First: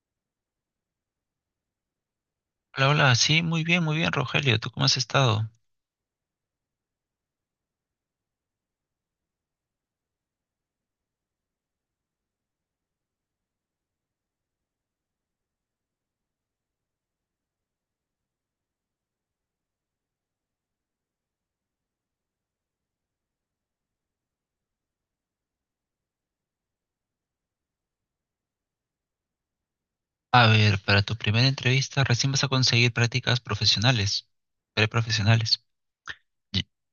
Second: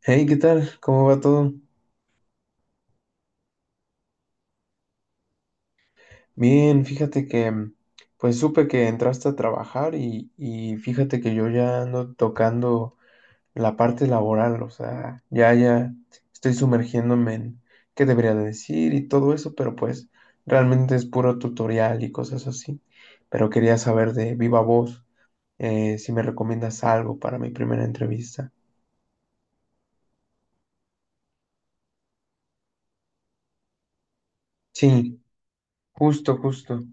Hey, ¿qué tal? ¿Cómo va todo? Hola, hola, sí, muy bien, Rogelio, ¿tú cómo has estado? Bien, fíjate que pues supe que entraste a trabajar y fíjate que yo ya ando tocando la parte laboral, o sea, ya ya estoy sumergiéndome en qué debería de decir y todo eso, pero pues realmente es puro tutorial y cosas así. Pero quería saber de viva voz si me recomiendas algo para mi primera entrevista. A ver, para tu primera entrevista recién vas a conseguir prácticas profesionales, Sí, preprofesionales. justo, Y- justo.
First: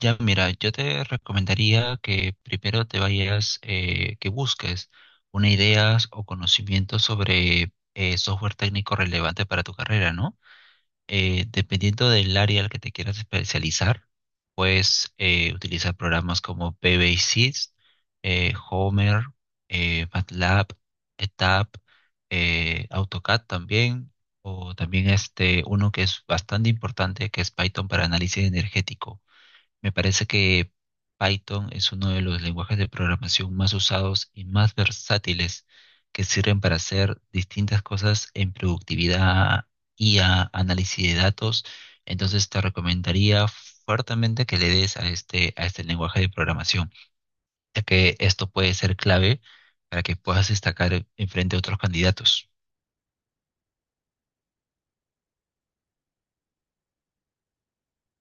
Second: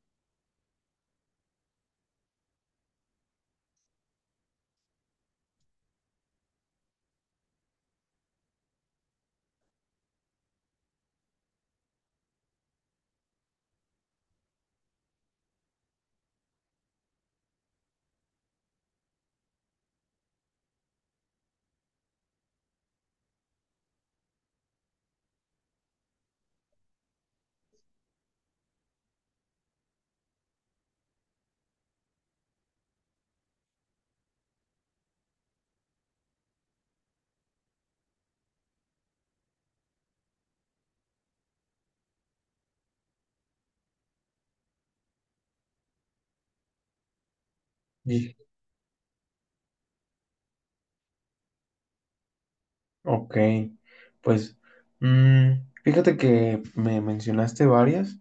Ya, mira, yo te recomendaría que primero te vayas, que busques una idea o conocimiento sobre software técnico relevante para tu carrera, ¿no? Dependiendo del área al que te quieras especializar, puedes utilizar programas como PBSys, Homer, MATLAB, ETAP, AutoCAD también, o también este uno que es bastante importante que es Python para análisis energético. Me parece que Python es uno de los lenguajes de programación más usados y más versátiles que sirven para hacer distintas cosas en productividad, IA, análisis de datos. Entonces te recomendaría fuertemente que le des a este lenguaje de programación, ya que esto puede ser clave para que puedas destacar enfrente a otros candidatos. Ok, pues mm, fíjate que me mencionaste varias.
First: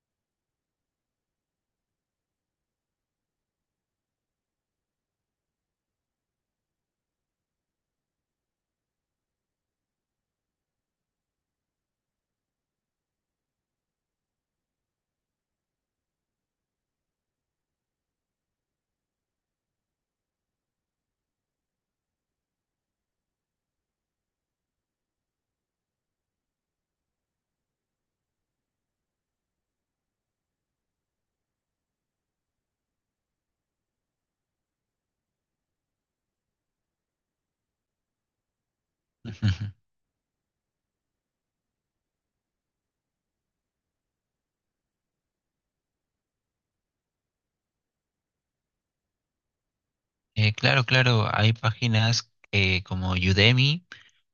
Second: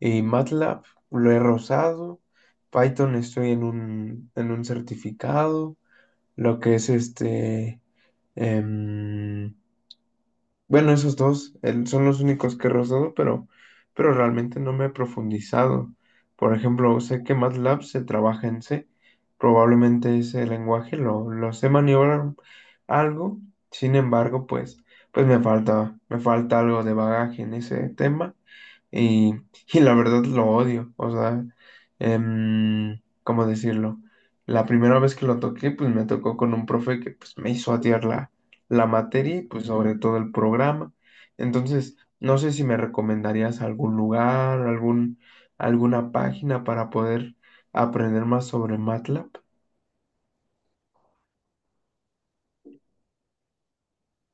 MATLAB lo he rozado, Python estoy en un certificado, lo que es este, em, bueno, esos dos son los únicos que he rozado, pero realmente no me he profundizado. Por ejemplo, sé que MATLAB se trabaja en C. Probablemente ese lenguaje lo sé maniobrar algo. Sin embargo, pues me falta algo de bagaje en ese tema. Y, y la verdad lo odio. O sea, ¿cómo decirlo? La primera vez que lo toqué, pues me tocó con un profe que pues, me hizo atiarla la materia y pues sobre todo el programa. Entonces, no sé si me recomendarías algún lugar, alguna página para poder aprender más sobre MATLAB. Claro, claro, hay páginas como Udemy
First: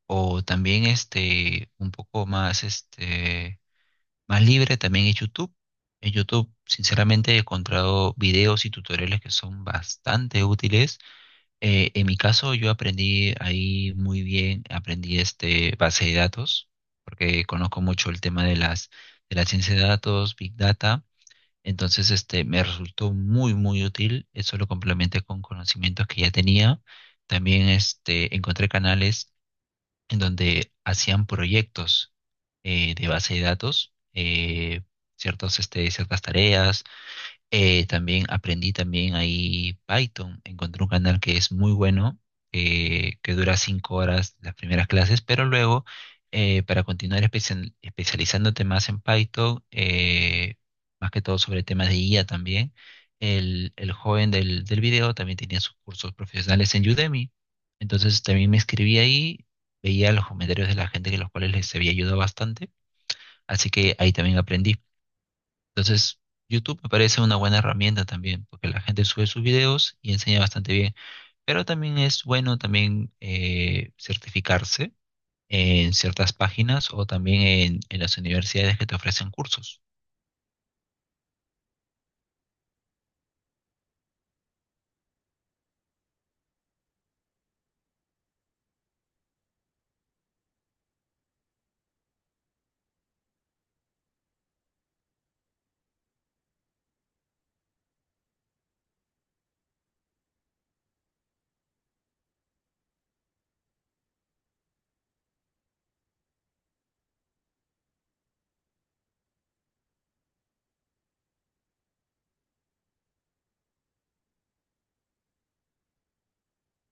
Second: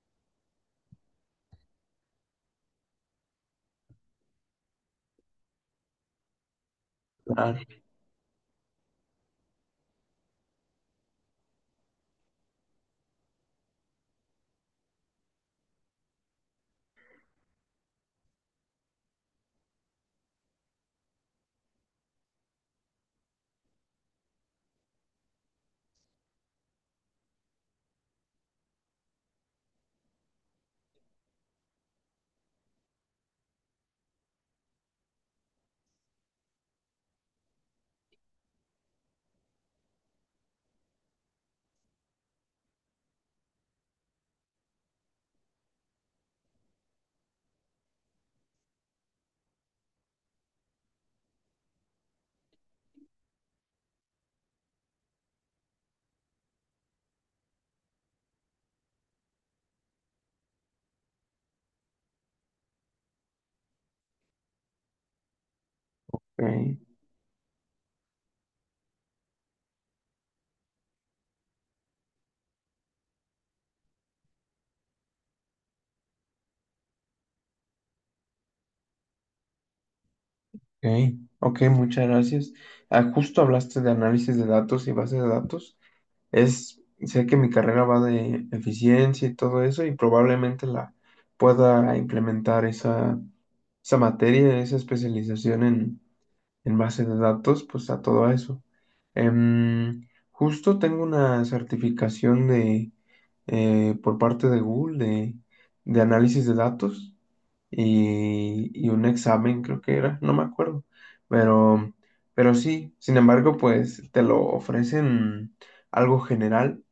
o también este un poco más este más libre también es YouTube. En YouTube, sinceramente, he Ah, encontrado videos y tutoriales que son bastante útiles. En mi caso, yo aprendí ahí muy bien, aprendí este base de datos, porque conozco mucho el tema de las de la ciencia de datos, Big Data. Entonces, este me resultó muy, muy útil. Eso lo complementé con conocimientos que ya tenía. También este encontré canales en donde hacían proyectos de base de datos, ciertas tareas también aprendí también ahí Python. Encontré un canal que es muy bueno, que dura 5 horas las primeras clases, pero luego para continuar especializándote más en Python, más que todo sobre temas de IA también, el joven del video también tenía sus cursos profesionales en Udemy. Entonces también me inscribí ahí, veía los comentarios de la gente que los cuales les había ayudado bastante, así que ahí también aprendí. Entonces, ok, YouTube me parece una buena herramienta también, porque la gente sube sus videos y enseña bastante bien. Pero también es bueno también certificarse en ciertas páginas o también en las universidades que te ofrecen cursos. ok, ok, muchas gracias. Ah, justo hablaste de análisis de datos y base de datos. Es, sé que mi carrera va de eficiencia y todo eso y probablemente la pueda implementar esa materia, esa especialización en base de datos, pues a todo eso. Justo tengo una certificación de, por parte de Google de análisis de datos y un examen, creo que era, no me acuerdo, pero, pero sí, sin embargo, pues te lo ofrecen algo general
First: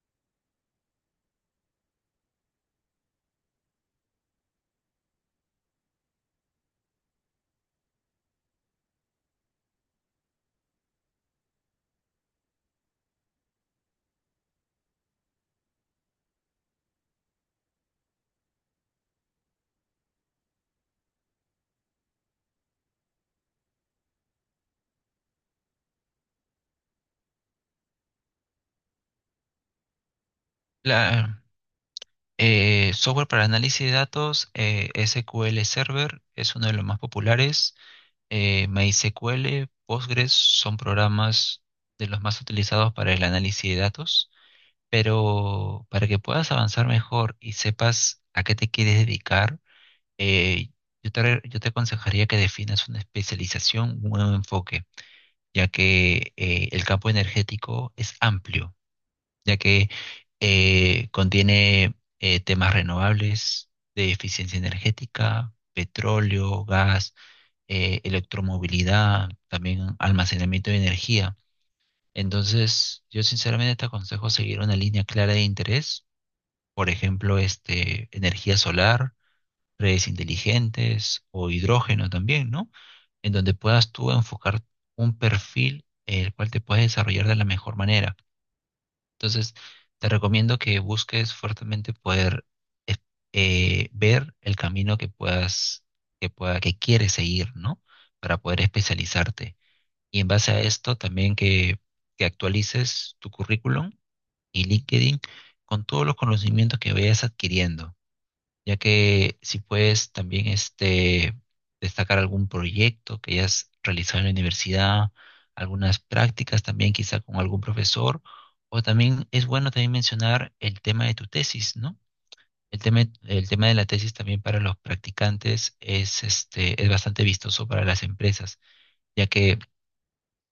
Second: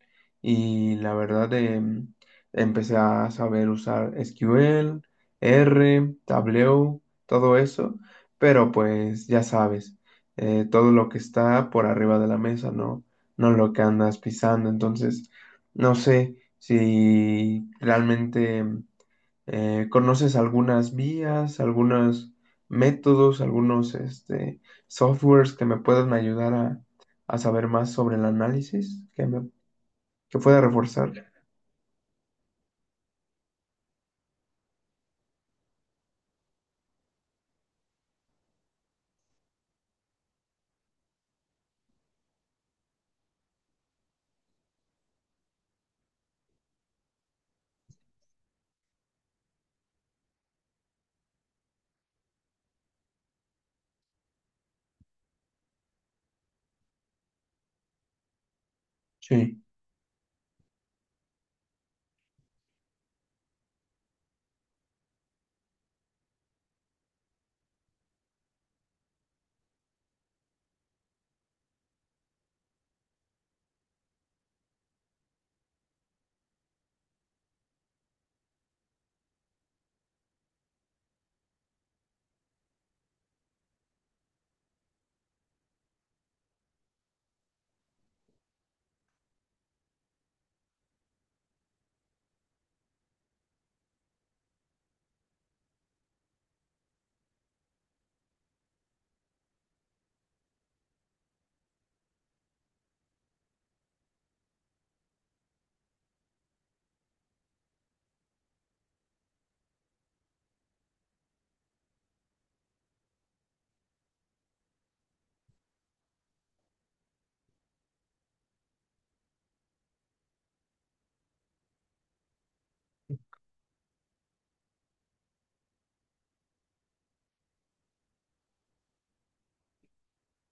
y la verdad empecé a saber usar SQL, R, Tableau, todo eso, pero pues ya sabes, todo lo que está por arriba de la mesa, no, no lo que andas pisando, entonces no sé si realmente ¿conoces algunas vías, algunos métodos, algunos este, softwares que me puedan ayudar a saber más sobre el análisis que pueda reforzar? La, software para análisis de datos, SQL Server, es uno de los más populares. MySQL, Postgres son programas de los más utilizados para el análisis de datos. Pero para que puedas avanzar mejor y sepas a qué te quieres dedicar, eh, yo te aconsejaría que definas una especialización, un nuevo enfoque, ya que el campo energético es amplio, ya Sí, que contiene temas renovables de eficiencia energética, petróleo, gas, electromovilidad, también almacenamiento de energía. Entonces, yo sinceramente te aconsejo seguir una línea clara de interés, por ejemplo, este, energía solar, redes inteligentes o hidrógeno también, ¿no? En donde puedas tú enfocar un perfil el cual te puedes desarrollar de la mejor manera. Entonces, te recomiendo que busques fuertemente poder eh, ver el camino que puedas, que pueda, que quieres seguir, ¿no? Para poder especializarte. Y en base a esto también que actualices tu currículum y LinkedIn con todos los conocimientos que vayas adquiriendo, ya que si puedes también este, destacar algún proyecto que hayas realizado en la universidad, algunas prácticas también quizá con algún profesor, o también es bueno también mencionar el tema de tu tesis, ¿no? El tema de la tesis también para los practicantes es, este, es bastante vistoso para las empresas, ya que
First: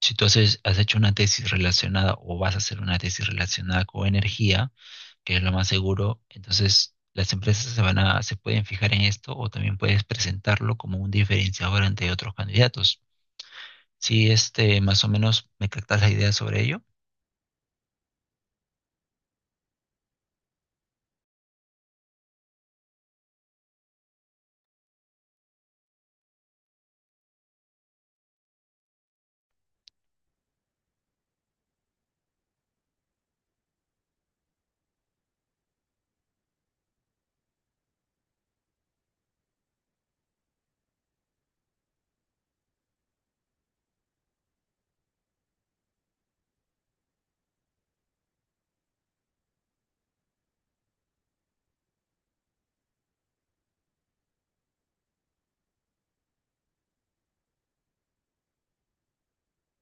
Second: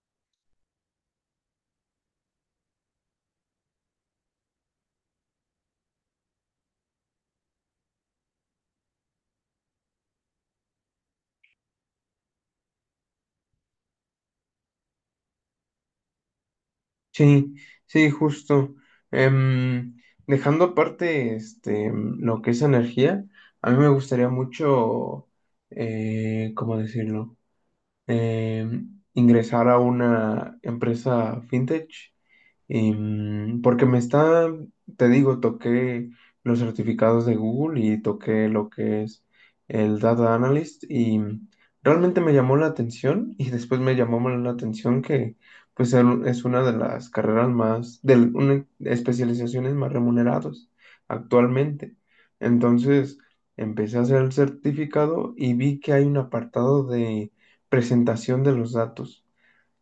si tú has hecho una tesis relacionada o vas a hacer una tesis relacionada con energía, que es lo más seguro, entonces las empresas se van a, se pueden fijar en esto, o también puedes presentarlo como un diferenciador ante otros candidatos. Si este, más o menos me captas la idea sobre ello. sí, sí, justo. Em, dejando aparte este, lo que es energía, a mí me gustaría mucho, ¿cómo decirlo? Ingresar a una empresa fintech, porque me está, te digo, toqué los certificados de Google y toqué lo que es el Data Analyst y realmente me llamó la atención y después me llamó más la atención que pues es una de las carreras más, de una especializaciones más remuneradas actualmente. Entonces empecé a hacer el certificado y vi que hay un apartado de presentación de los datos.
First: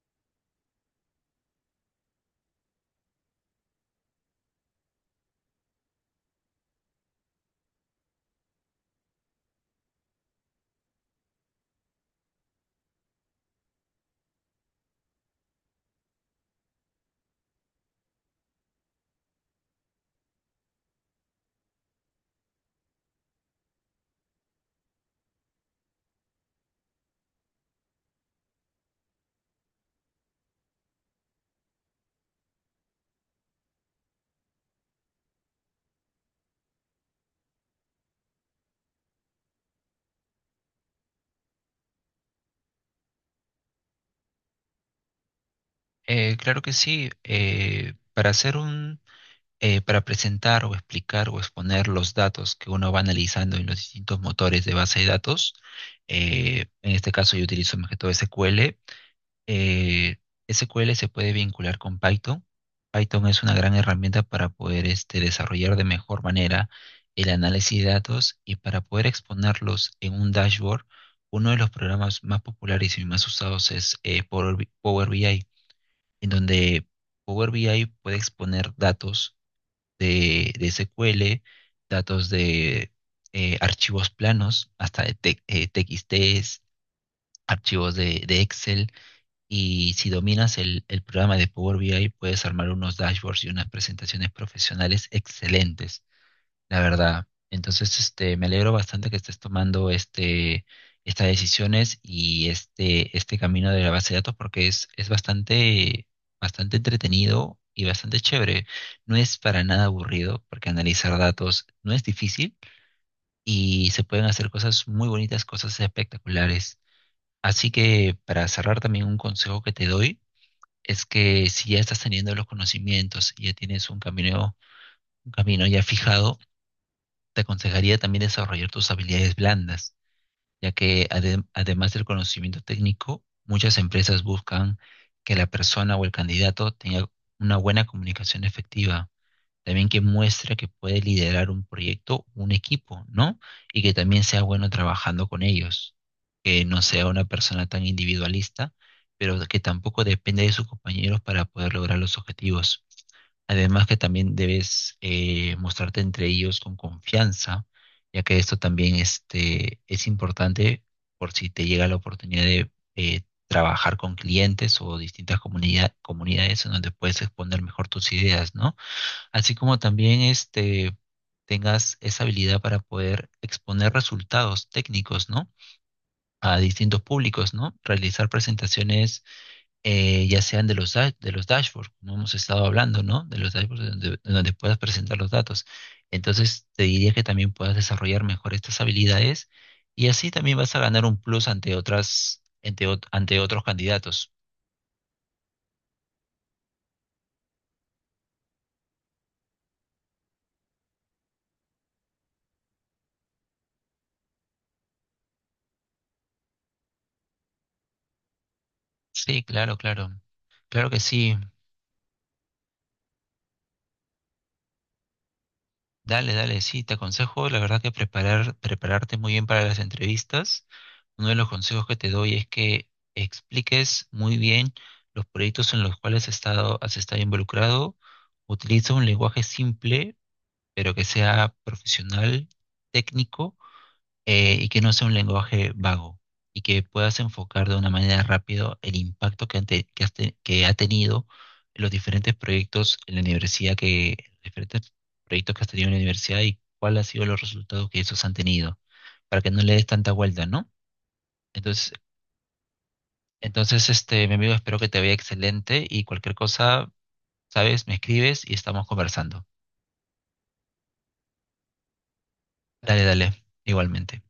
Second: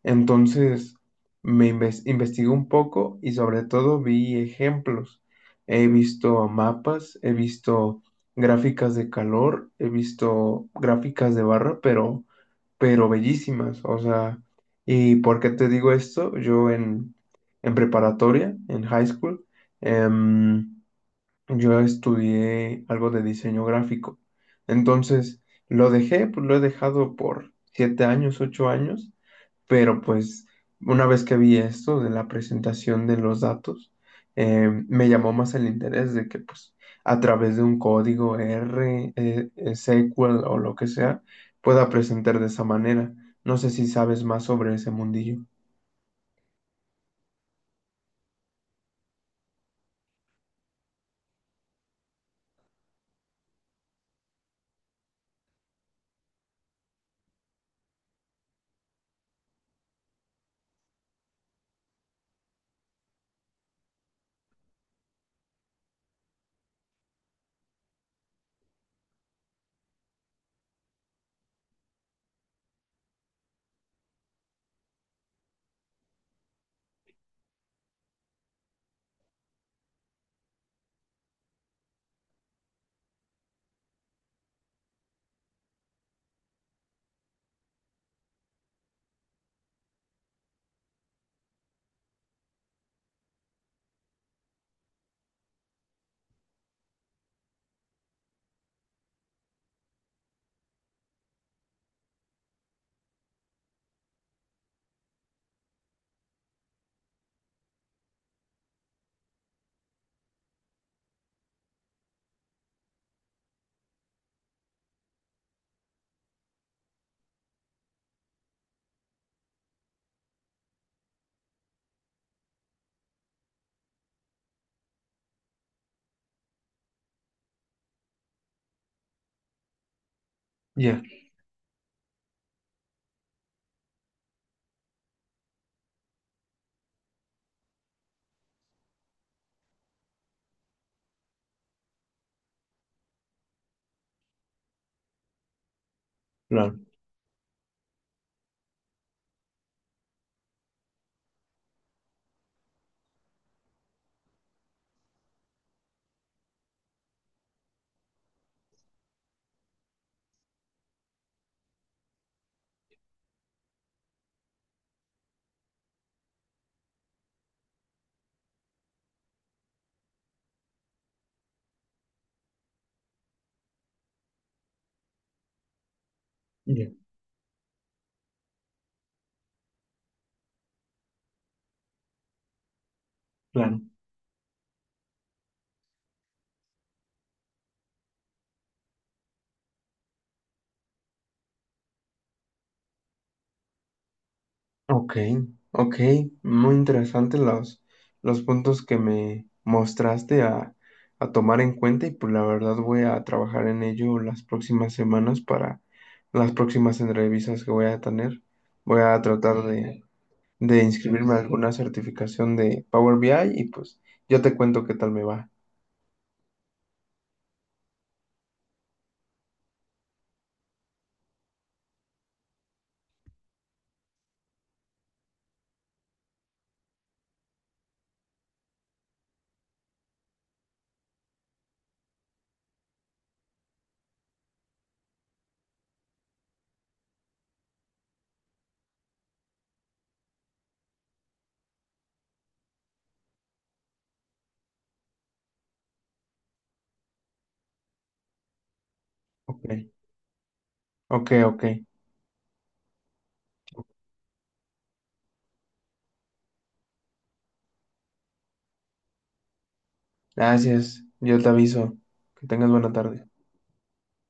Entonces, investigué un poco y sobre todo vi ejemplos. He visto mapas, he visto gráficas de calor, he visto gráficas de barra, pero bellísimas. O sea, ¿y por qué te digo esto? Yo en preparatoria, en high school, em, yo estudié algo de diseño gráfico. Entonces, lo dejé, pues lo he dejado por 7 años, 8 años, pero pues una vez que vi esto de la presentación de los datos, me llamó más el interés de que pues a través de un código R, SQL o lo que sea, pueda presentar de esa manera. No sé si sabes más sobre ese mundillo. Claro que sí. Para presentar o explicar o exponer los datos que uno va analizando en los distintos motores de base de datos, en este caso yo utilizo más que todo SQL. Eh, SQL se puede vincular con Python. Python es una gran herramienta para poder este, desarrollar de mejor manera el análisis de datos y para poder exponerlos en un dashboard. Uno de los programas más populares y más usados es Power BI, en donde Power BI puede exponer datos de SQL, datos de archivos planos, hasta de TXTs, archivos de Excel, y si dominas el programa de Power BI, puedes armar unos dashboards y unas presentaciones profesionales excelentes, la verdad. Entonces, este, me alegro bastante que estés tomando este, estas decisiones y este camino de la base de datos, porque es bastante, bastante entretenido y bastante chévere. No es para nada aburrido, porque analizar datos no es difícil y se pueden hacer cosas muy bonitas, cosas espectaculares. Así que, para cerrar, también un consejo que te doy es que si ya estás teniendo los conocimientos y ya tienes un camino ya fijado, te aconsejaría también desarrollar tus habilidades blandas, ya Ya, que además del conocimiento técnico, muchas empresas buscan que la persona o el candidato tenga una buena comunicación efectiva, también que muestre que puede liderar un proyecto, un equipo, ¿no? Y que también sea bueno trabajando con ellos, que claro, no sea una persona tan individualista, pero que tampoco depende de sus compañeros para poder lograr los objetivos. Además que también debes mostrarte entre ellos con confianza, ya que esto también este, es importante por si te llega la oportunidad de trabajar con clientes o distintas comunidades, en donde puedes exponer mejor tus ideas, ¿no? Así como también este, tengas esa habilidad para poder exponer resultados técnicos, ¿no? A ya, distintos públicos, ¿no? Realizar presentaciones, ya sean de los dashboards, como hemos estado hablando, ¿no? De los claro. dashboards donde, donde puedas presentar los datos. Entonces, te diría que también puedas desarrollar mejor estas habilidades, y así también vas a ganar un plus ante otras, ante otros candidatos. Ok, ok, muy interesantes los puntos que me mostraste a tomar en cuenta y pues la verdad voy a trabajar en ello las próximas semanas para las próximas entrevistas que voy a tener. Voy a Sí, tratar claro, de, claro. de Claro que inscribirme sí. a alguna certificación de Power BI y pues yo te cuento qué tal me va. Dale, dale, sí, te aconsejo, la verdad, que prepararte muy bien para las entrevistas. Uno de los consejos que te doy es que expliques muy bien los proyectos en los cuales has estado involucrado. Utiliza un lenguaje simple, pero que sea profesional, técnico, y que no sea un lenguaje vago, y que puedas enfocar de una manera rápido el impacto que, han que, has te- que ha tenido los diferentes proyectos en la universidad, que diferentes proyectos que has tenido en la universidad, y cuál ha sido los resultados que esos han tenido, para que no Ok, le des tanta vuelta, ¿no? ok, ok. Entonces, entonces, este, mi amigo, espero que te vaya excelente, y cualquier cosa, sabes, me escribes y estamos conversando. Gracias, yo te aviso. Que tengas buena Dale, tarde. dale, igualmente.